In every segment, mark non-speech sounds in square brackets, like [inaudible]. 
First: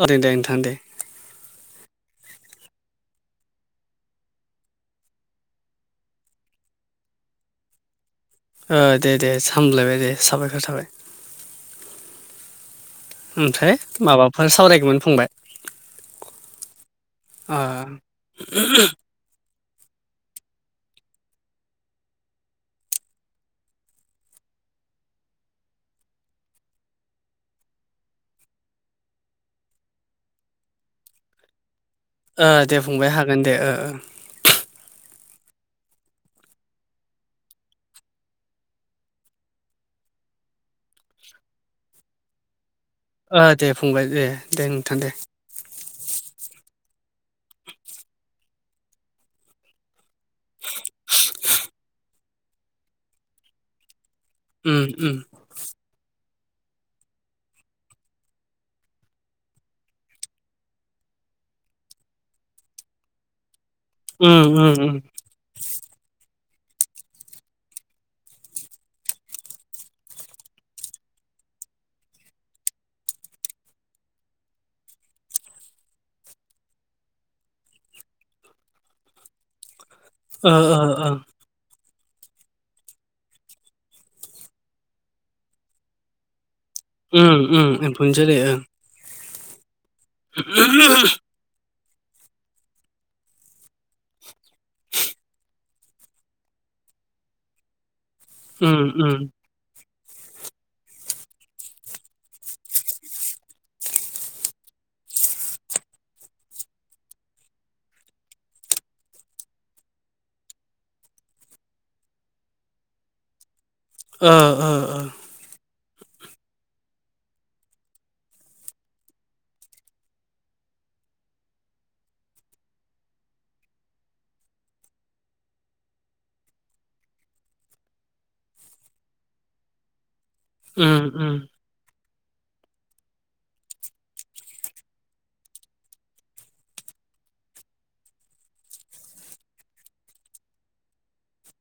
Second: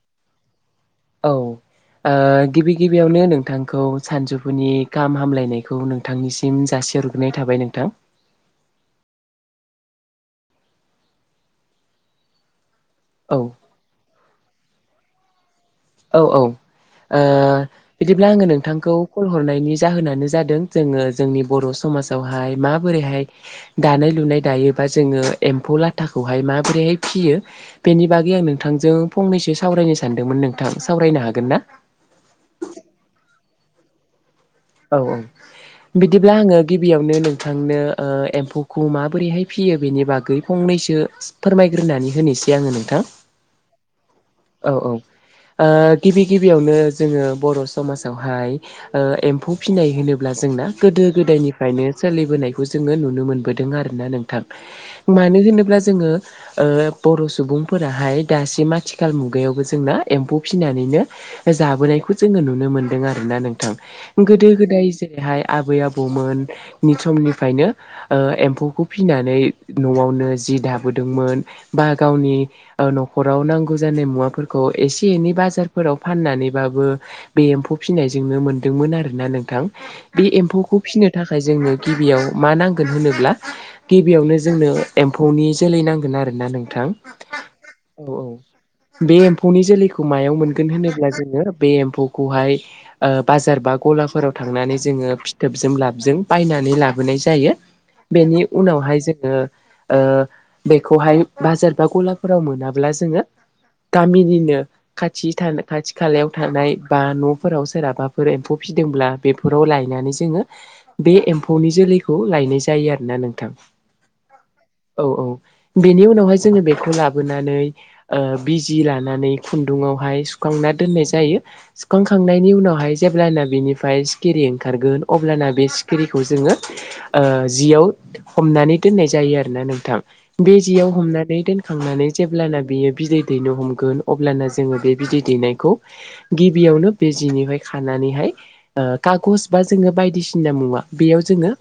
औ दे दै नोंथां दे। औ ओ गिबि गिबियावनो नोंथांखौ सानजौफुनि गाहाम हामलायनायखौ नों नोंथांनिसिम जासि हरग्रोनाय थाबाय नोंथां। ओ दे दे सामलायबाय दे साबायखर थाबाय। औ ओमफ्राय माबाफोर सावरायगौमोन फंबाय? औ औ ओ ओ बिदिब्ला आङो नोंथांखौ खल हरनायनि जाहोनानो जादों जोङो जोंनि बर' समाजावहाय माबोरैहाय दानाय लुनाय दायोबा जोङो एम्फौ लाथाखौहाय माबोरैहाय फिसियो बेनि बागै आं नोंथांजों फंनैसो सावरायनो सानदोंमोन नोंथां सावरायनो हागोन ना? दे फंबाय हागोन दे। औ औ बिदिब्ला आङो गिबियावनो नोंथांनो ओ एम्फौखौ माबोरैहाय फियो बेनि बागै फंनैसो फोरमायग्रोनानै होनोसै आङो नोंथां। ओ दे फंबाय दे दे औ नोंथां दे। ओ गिबि गिबियावनो जोङो बर' समाजावहाय ओ एम्फौ फिनाय होनोब्ला जोंना गोदो गोदायनिफ्रायनो सोलिबोनायखौ जोङो नुनो मोनबोदों आरोना नों थां। उम उम मानो होनोब्ला जोङो ओ बर' सुबुंफोराहाय दासिम आथिखाल मुगायावबो जोंना एम्फौ फिनानैनो ओ जाबोनायखौ जोङो नुनो मोनदों आरोना नोंथां। गोदो उम उम गोदाय उम जेरैहाय आबै आबौमोननि समनिफ्रायनो ओ एम्फौखौ फिसिनानै न'आवनो जि दाबोदोंमोन बा गावनि ओ न'खराव नांगौ जानाय मुवाफोरखौ एसे एनै बाजारफोराव फाननानैबाबो बे एम्फौ फिसिनायजोंनो मोनदोंमोन आरोना नोंथां। बे ओ ओ एम्फौखौ फिसिनो ओ थाखाय जोंनो गिबियाव मा नांगोन होनोब्ला गिबियावनो जोंनो एम्फौनि जोलै नांगोन आरो ना नोंथां। उम उम औ एम्फौ नि औ। जोलौ ओं। बे एम्फौनि जोलैखौ मायाव मोनगोन होनोब्ला जोङो बे एम्फौखौहाय ओ बाजार बा गलाफोराव थांनानै जोङो फिथोबजों लाबजों बायनानै लाबोनाय जायो। बेनि उम उनावहाय उम जोङो ओ बेखौहाय बाजार बा गलाफोराव मोनाब्ला जोङो गामिनिनो खाथि थानाय खाथि खालायाव थानाय बा न'फोराव सोरहाबाफोर एम्फौ फिदोंब्ला बेफोराव लायनानै जोङो बे एम्फौनि जोलैखौ लायनाय जायो आरोना नोंथां। ओ ओ ओ औ औ। बेनि उनावहाय जोङो बेखौ लाबोनानै बिजि लानानै खुन्दुावहाय सुखांना दोननाय जायो। सुखांखांनायनि उनावहाय जेब्लानो बिनिफ्राय सिखिरि ओंखारगोन अब्लाना बे सिखिरिखौ जोङो जियाव हमनानै दोननाय जायो आरोोना नोंथां बे जियाव उम उम हमनानै दोन थांनानै जेब्लाना बियो बिदै दैनो हमगोन अब्लाना जोङो बे बिदै दैनायखौ गिबियावनो बे जिनिफ्राय खानानैहाय खागज बा जोङो बायदिसिना मुवा बेयाव जोङो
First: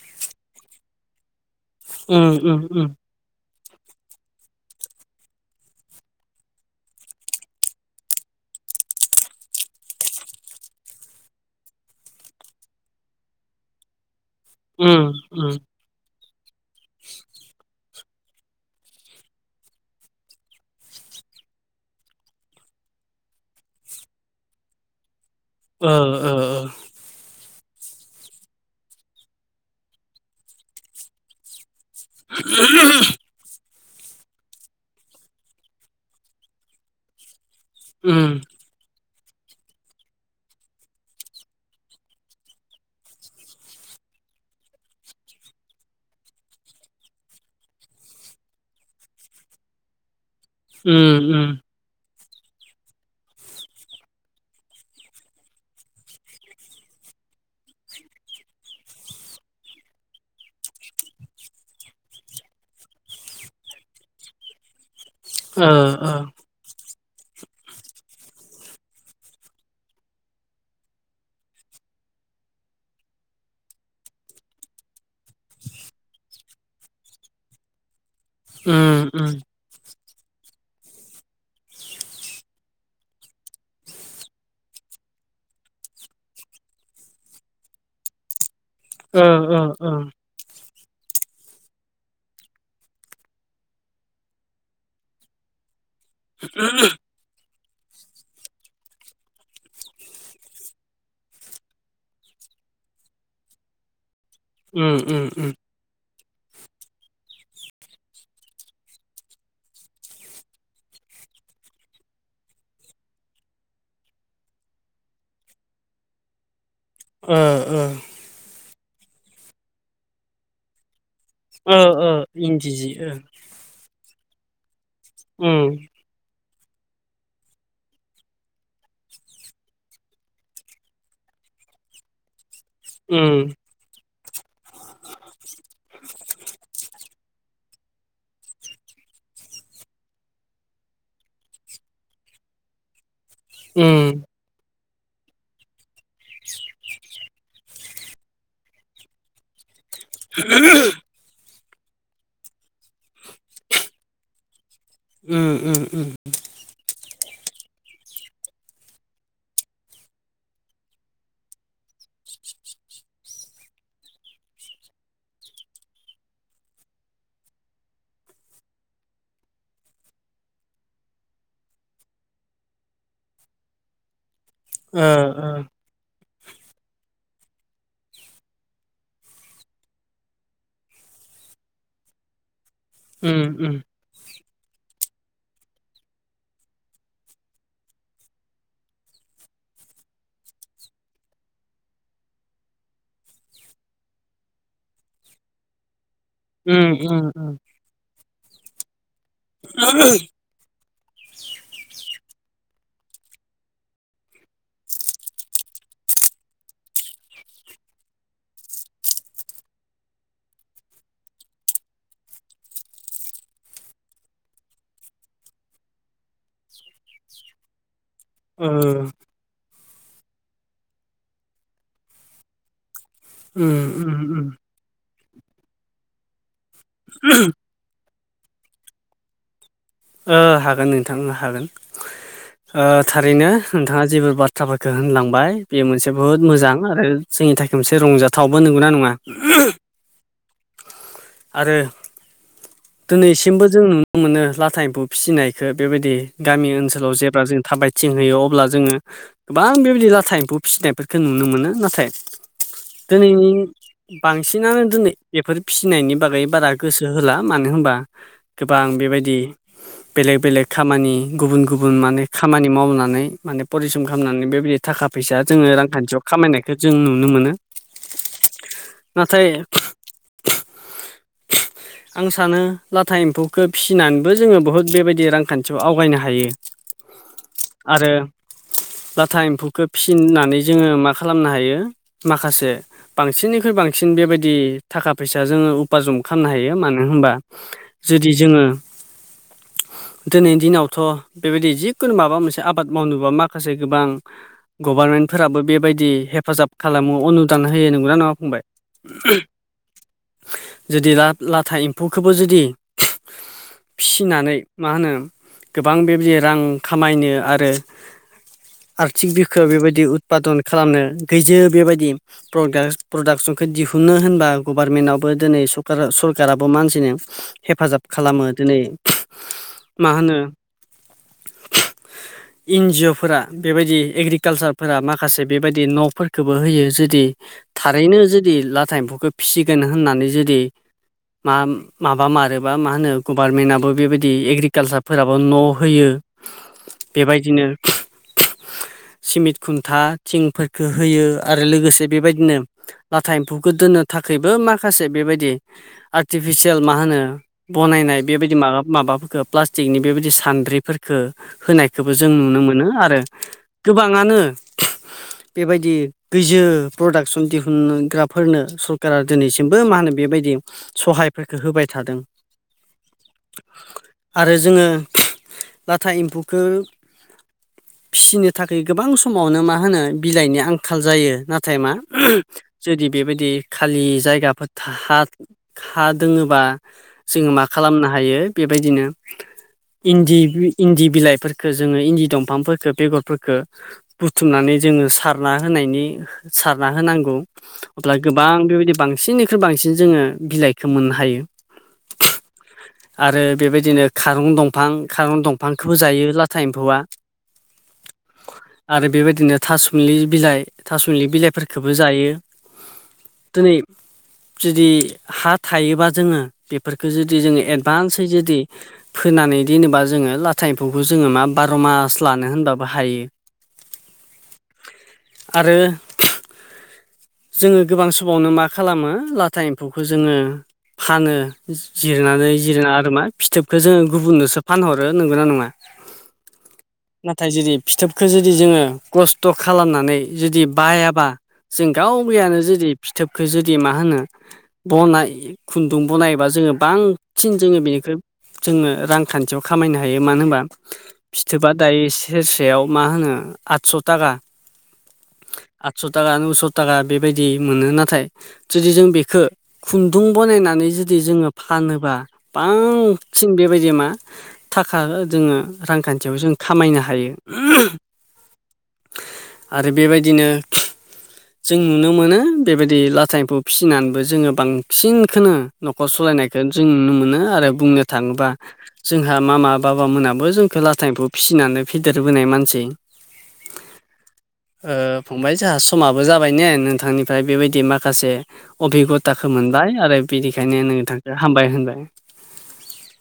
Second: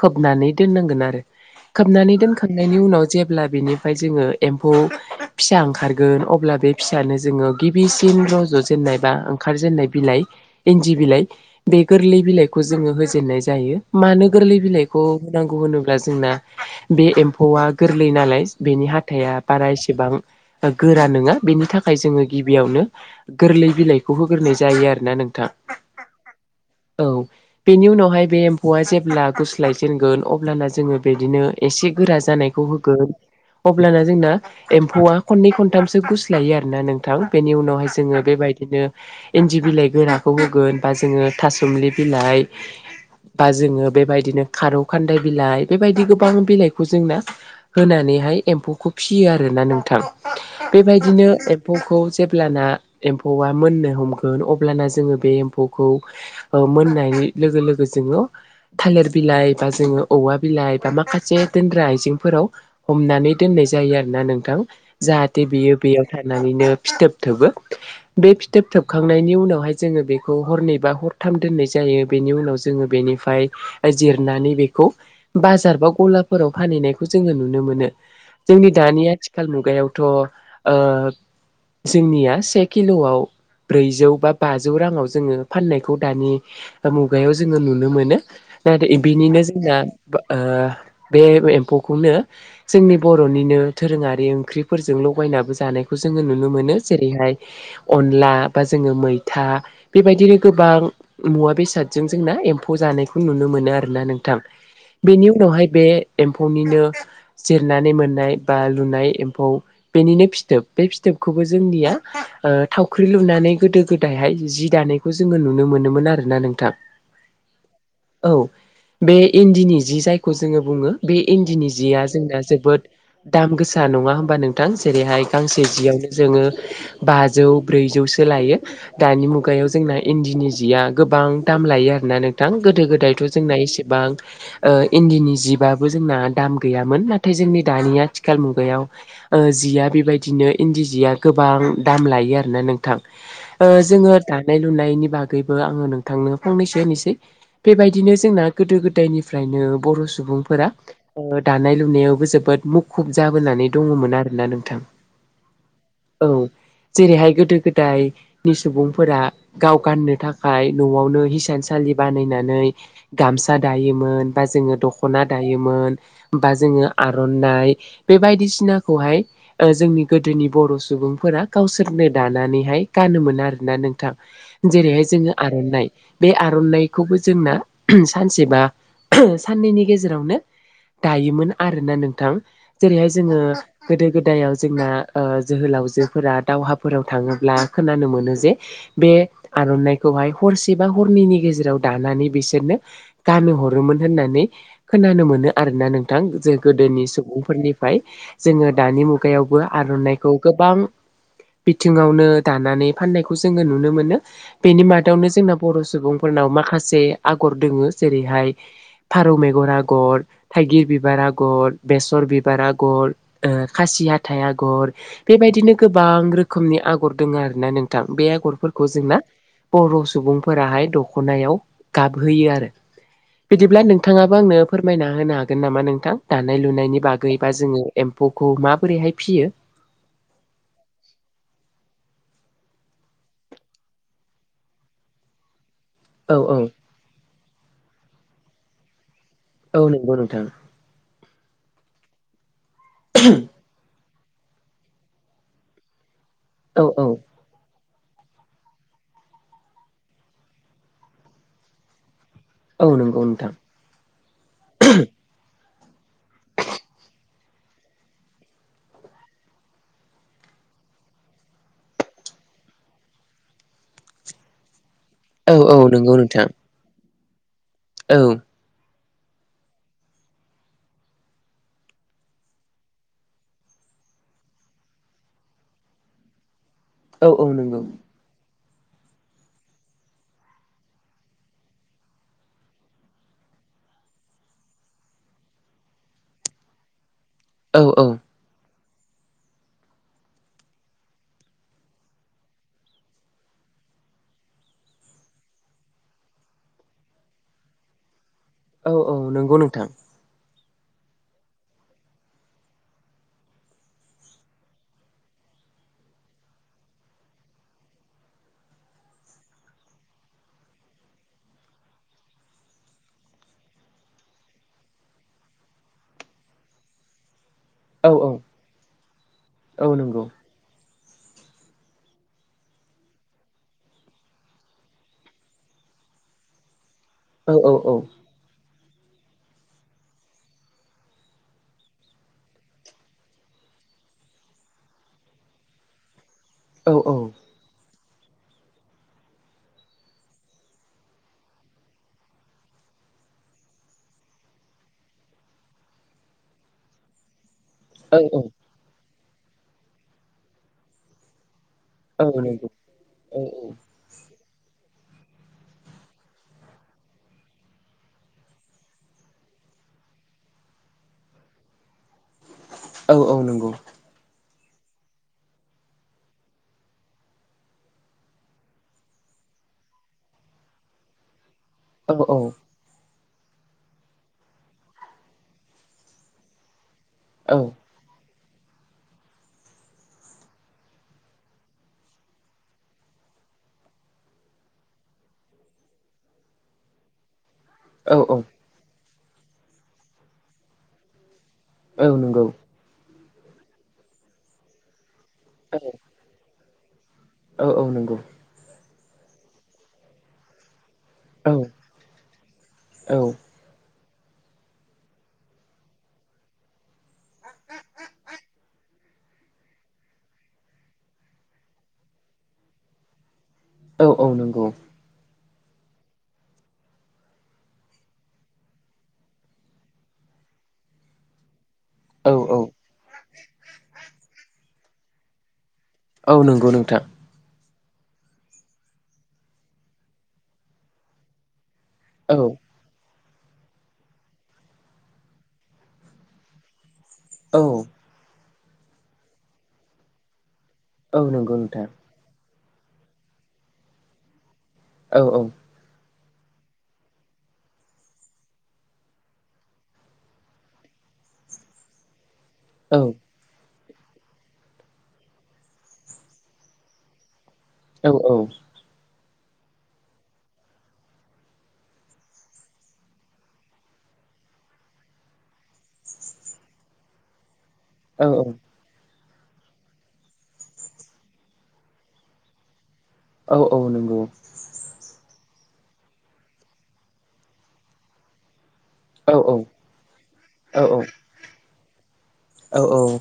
खोबनानै दोननांगोन आरो, खोबनानै उम उम दोनखांनायनि उम उनाव जेब्ला बिनिफ्राय जोङो एम्फौ फिसा ओंखारगोन अब्ला बे फिसायानो जोङो गिबिसिन रज'जेननाय बा ओंखारजेननाय बिलाइ इन्दि बिलाइ बे गोरलै बिलाइखौ जोङो होजेननाय जायो। मानो गोरलै बिलाइखौ उम उम होनांगौ होनोब अब्ला जोंना बे एम्फौआ गोरलै नालाय बेनि हााइा बारा एसेबां गोरा नङा बेनि थाखाय जोङो गिबियावनो गोरलै बिलाइखौ होग्रोनाय जायो आरोना नोंथां। ओ ओ औ बेनि उनावहाय बे एम्फौआ जेब्ला गुस्लाय जेनगोन अब्लाना जोङो बिदिनो एसे गोरा जानायखौ उम उम होगोन। अब्लाना जोंना एम्फौआ खननै खनथामसो गुस लायो आरो ना नोंथां बेनि उनावहाय जोङो बेबायदिनो इन्दि बिलाइ गोराखौ होगोन, बा जोङो थासुमलि बिलाइ बा जोङो बेबायदिनो खारौ खान्दाय बिलाइ, बेबायदि गोबां बिलाइखौ जोंना होनानैहाय एम्फौखौ फिसियो आरोना नोंथां, बेबायदिनो उम एम्फौखौ जेब्लाना एम्फौआ मोननो हमगोन अब्लाना जोङो बे एम्फौखौ मोननाय लोगो लोगो जोङो थालिर बिलाइ बा जोङो औवा बिलाइ बा माखासे दोनग्रा आइजेंफोराव हमनानै दोननाय जायो आरोना नोंथां, जाहाथे ओ बियो बेयाव थानानैनो फिथोब थबो बे फिथोब थोबखांनायनि उनावहाय जोङो बे हरनैबा हरथाम दोननाय जायो बेनि उनाव जोङो बेनिफ्राय जिरनानै बेखौ बाजार बा गलाफोराव फानहैनायखौ जोङो नुनो मोनो, जोंनि उम दानि उम आथिखाल मुगायाव थ' ओ जोंनिया से किल'व ब्रैजौ बा बाजौ राङाव जोङो फाननायखौ दानि मुगायाव जोङो नुनो मोनो। ना ओ बिनिनो ओ जोंना ओ बे एम्फौखौनो जोंनि बर'निनो दोरोङारि ओंख्रिफोरजों लगायनाबो जानाय खौ जोङो नुनो मोनो जेरैहाय अनला बा जोङो मैथा बेबायदिनो गोबां मुवा बेसादजों जोंना एम्फौ जानायखौ नुनो मोनो आरोना नों उम उम बेनि उम उनावहाय बे एम्फौनिनो जिरनानै मोननाय बा लुनाय एम्फौ बेनिनो फिथोब बे फिथोबखौबो जोंनिया थावख्रि लुनानै गोदो गोदायहाय जि दानायखौ जोङो नुनो मोनोमोन आरो ना नोंथां। ओ ओ। औ। बे इन्दिनि जि जायखौ जोङो बुङो बे इन्दिनि ओ जिया ओ जोंना इन्दि जोबोद जि ओ दाम गोसा नङा होमबा नोंथां? जेरैहाय गांसे उम जियावनो जोङो बाजौ ब्रैजौसो लायो, दानि मुग खुगायाव जोंना इन्दिनि जिया गोबां दाम लायो आरोना नों दां गोदो गोदायथ' उम जोंना एसेबां इन्दिनि जिबाबबो जोंना दाम गैयामोन, नाथाय जोंनि दानिया आथिखाल मुगायाव जिया बेबायदिनो इन्दि सिया गोबां दाम लायो आरोना नों जोङो उम दानाय लुनायनि बागैबो आङो नोंथांनो फंनैसो होनोसै। बेबायदिनो जोंना गोदो गोदायनिफ्रायनो बर' सुबुंफोरा दानाय लुनायावबो जोबोद मुखुब जाबोनानै दङमोन आरोना नोंथां। उ उ उ। औ जेरैहाय गोदो गोदायनि सुबुं फोर गाव गाननो थाखाय न'आवनो हिसानसालि बानायनानै गामसा दायोमोन बा जोङो दख'ना दायोमोन। बा जोङो आर'नाइ बे बायदिसिनाखौहाय जोंनि गोदोनि बर' सुबुंफोरा गावसोरनो दानानैहाय गानोमोन आरोना नों जेरैहाय ओ जोङो ओ आर'नाइ बे आर'नाइखौबो जोंना सानसेबा साननैनि गेजेरावनो दायोमोन आरोना नोंथां जेरैहाय जोङो उम उम गोदो गोदायाव जोंना जोहोलावजोफोरा दावहाफोराव थाङोब्ला खोनानो मोनो जे बे आर'नाइखौहाय हरसे बा हरनैनि गेजेराव दानानै बिसोरनो गानो हरोमोन होननानै खोनानो मोनो आरोना नोंथां जे उम गोदोनि उम उम सुबुंफोरनि जोङो दानि मुगायावबो ओ आर'नाइखौ गोबां बिथिङावनो दानानै फाननायखौ जोङो नुनो मोनो बेनि मादावनो जोंना बर' सुबुंफोरनाव माखासे आगर दोङो जेरैहाय फारौ मेगर आगर थाइगिर बिबार आगर बेसर बिबार आगर खासि हाथाइ आगर बेबायदिनो गोबां रोखोमनि आगर दोङो आरोना नोंथां बे आगरफोरखौ जोंना बर' सुबुंफोराहाय दख'नायाव गाबहोयो आरो उम बिदिब्ला उम नोंथाङाबो उम आंनो फोरमायना होनो हागोन नामा नोंथां दानाय लुनायनि बागै बा जोङो एम्फौखौ माबोरैहाय फियो हागोन नोंथां हागोन थारैनो नोंथाङा जेबो बाथ्राफोरखौ होनलांबाय बेयो मोनसे औ बहुद औ मोजां आरो जोंनि थाखाय मोनसे रंजाथावबो नंगौना नङा औ नंगौ नोंथां आरो दिनैसिमबो जों नुनो मोनो लाथा एम्फु फिसिनायखौ बेबायदि गामि औ औ ओनसोलाव जेब्ला जों थाबायथिं होयो अब्ला जोङो गोबां बेबायदि लाथा एम्फौ फिसिनायफोरखौ नुनो मोनो नाथाय औ नंगौ दिनैनि नोंथां बांसिनानो दिनै बेफोर फिसिनायनि बागै बारा गोसो होला मानो होनबा गोबां बेबायदि बेलेग बेलेग खामानि गुबुन गुबुन माने खामानि मावनानै माने फरिस्रम खालामनानै बेबायदि थाखा फैसा औ जोङो औ नंगौ रांखान्थियाव नोंथां खामायनायखौ जों नुनो मोनो औ नाथाय [inaudible] आं सानो लाथा एम्फौखौ फिसिनानैबो जोङो बहुद बेबायदि रांखान्थियाव आवगायनो हायो औ औ नंगौ आरो लाथा एम्फौखौ फिसिनानै जोङो मा खालामनो हायो माखासे बांसिननिख्रुइ बांसिन बेबायदि थाखा फैसा जोङो [unintelligible] जम खालामनो हायो मानो होनबा औ जुदि जोङो दिनैनि दिनावथ' बेबायदि जिखुनु माबा मोनसे आबाद मावनोबा माखासे गोबां गभार्नमेन्टफोराबो बेबायदि हेफाजाब खालामो अनुदान होयो नंगौना नङा बुंबाय औ औ नंगौ नोंथां जुदि ला लाथा एम्फौखौबो जुदि फिसिनानै मा होनो गोबां बेबायदि रां खामायनो आरो आर्थिक बिखोायाव बेबायदि उदपादन खालामनो गैज बेबायदि प्र प्रडाक्सनखौ दिहुनो होनबा गभारनमेन्टआवबो दिनै सर सरकाराबो मानसिनो हेफाजाब औ औ खालामो दिनै औ मा होनो [inaudible] एन जिअफोरा बेबायदि एग्रिकालसारफोरा माखासे बेबायदि न'फोरखौबो होयो जुदि औ औ थारैनो जुदि लाथा एम्फौखौ फिसिगोन होननानै जुदि मा माबा मारोबा मा होनो गभार्मेन्टआबो बेबायदि एग्रिकालसारफोराबो न' होयो औ बेबायदिनो [inaudible] सिमिट खुन्था थिंफोरफोरखौ होयो आरो लोगोसे बेबायदिनो नाथाय एम्फौखौ दोननो थाखायबो माखासे बेबायदि आर्टिफिसियेल मा होनो औ बनायनाय बेबायदि माबा माबाफोरखौ प्लास्ट नि बेबायदि सान्द्रिफोरफोरखौ होनायखौबो औ जों नुनो नंगौ मोनो आरो औ गोबाङानो बेबायदि गैजो प्रडाक्सन दिहुनग्राफोरनो सरकारा दिनैसिमबो मा होनो बेबायदि सहायफोरखौ होबाय थादों। औ औ नंगौ। आरो जोङो लाथा एम्फौखौ फिसिनो थाखाय गोबां समावनो मा होनो बिलाइनि आंखाल जायो नाथाय थाइ मा औ जुदि बेबायदि खालि जायगाफोर था हा दोङोबा औ जोङो मा खालामनो हायो बेबायदिनो इन्दि इन्दि बिलाइफोरखौ जोङो इन्दि दंफांफोरखो बेगरफोरखो बुथुमनानै जोङो सारना होनायनि सारना होनांगौ औ अब्ला गोबां बेबायदि बांसिननिख्रुइ बांसिन जोङो बिलाइखौ मोननो हायो। औ नंगौ। आरो बेबायदिनो खारं दंफां खारं दंफांखौबो जायो लाथा एम्फौआ। औ औ नंगौ। आरो बेबायदिनो थासुमलि बिलाइ थासुमलि औ बिलाइफोरखौबो जायो दिनै जुदि हा थायोबा जोङो बेफोरखो जुदि जोङो एडभान्सै जुदि फोनानै दोनोबा जोङो लाथा एम्फौखौ जोङो मा बार' मास लानो होनबाबो हायो औ औ नंगौ। आरो जोङो गोबां समावनो मा खालामो लाथा एम्फौ खौ जोङो फानो औ जिरनानै औ जिरायना आरो मा फिथोबखौ जोङो गुबुननोसो फानहरो नोंगौ नना नङा? औ नंगौ नोंथां। नाथाय जुदि फिथोबखौ जुदि जोङो खस्थ' खालामनानै जुदि बायाबा जों गाव औ गयानो जुदि फिथोबखो जुदि मा होनो बनाय खुन्दुं बनायबा जोङो बांसिन औ जोङो बेनिख्रुइ जोङो रांखान्थियाव खामायनो हायो मानो होनबा औ नंगौ फिथोबा नोंथां दायो सेरसेयाव मा होनो आदस' थाखा। औ औ। आदस' थाखा नुस' थाखा बेबायदि मोनो नाथाय जुदि जों बेखो खुन्दुं बनायनानै जुदि जोङो फानोबा बां औ सिन बेबायदि मा थाखा जोङो रांखान्थियाव जों खामायनो हायो। औ औ। आरो बेबायदिनो जों नुनो मोनो बेबायदि लाथाइखौ फिसिनानैबो जोङो बांसिनखौनो न'खर सालायनायखौ जों नुनो मोनो आरो बुंनो औ थाङोबा जोंहा मामा बाबामोनहाबो जोंखौ लाथाइखौ फिसिनानै फेदेरबोनाय मानसि। औ औ नंगौ। फंबाय जोंहा समाबो जाबाय ने नोंथांनिफ्राय बेबायदि माखासे अबेगद औ दाखो मोनबाय आरो औ बिनिखायनो नों नोंथांखौ हामबाय होनबाय। औ औ।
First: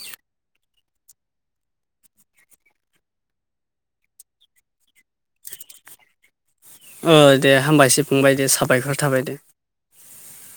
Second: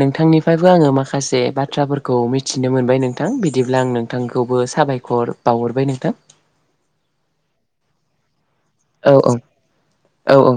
नोंथांनिफ्रायबो आङो माखासे बाथ्राफोरखौ मिथिनो मोनबाय नोंथां बिदिब्ला आं नों नोंथांखौबो साबायखर बावहरबाय नोंथां। दे हामबायसो फंबाय दे साबायखर औ थाबाय औ दे। औ औ।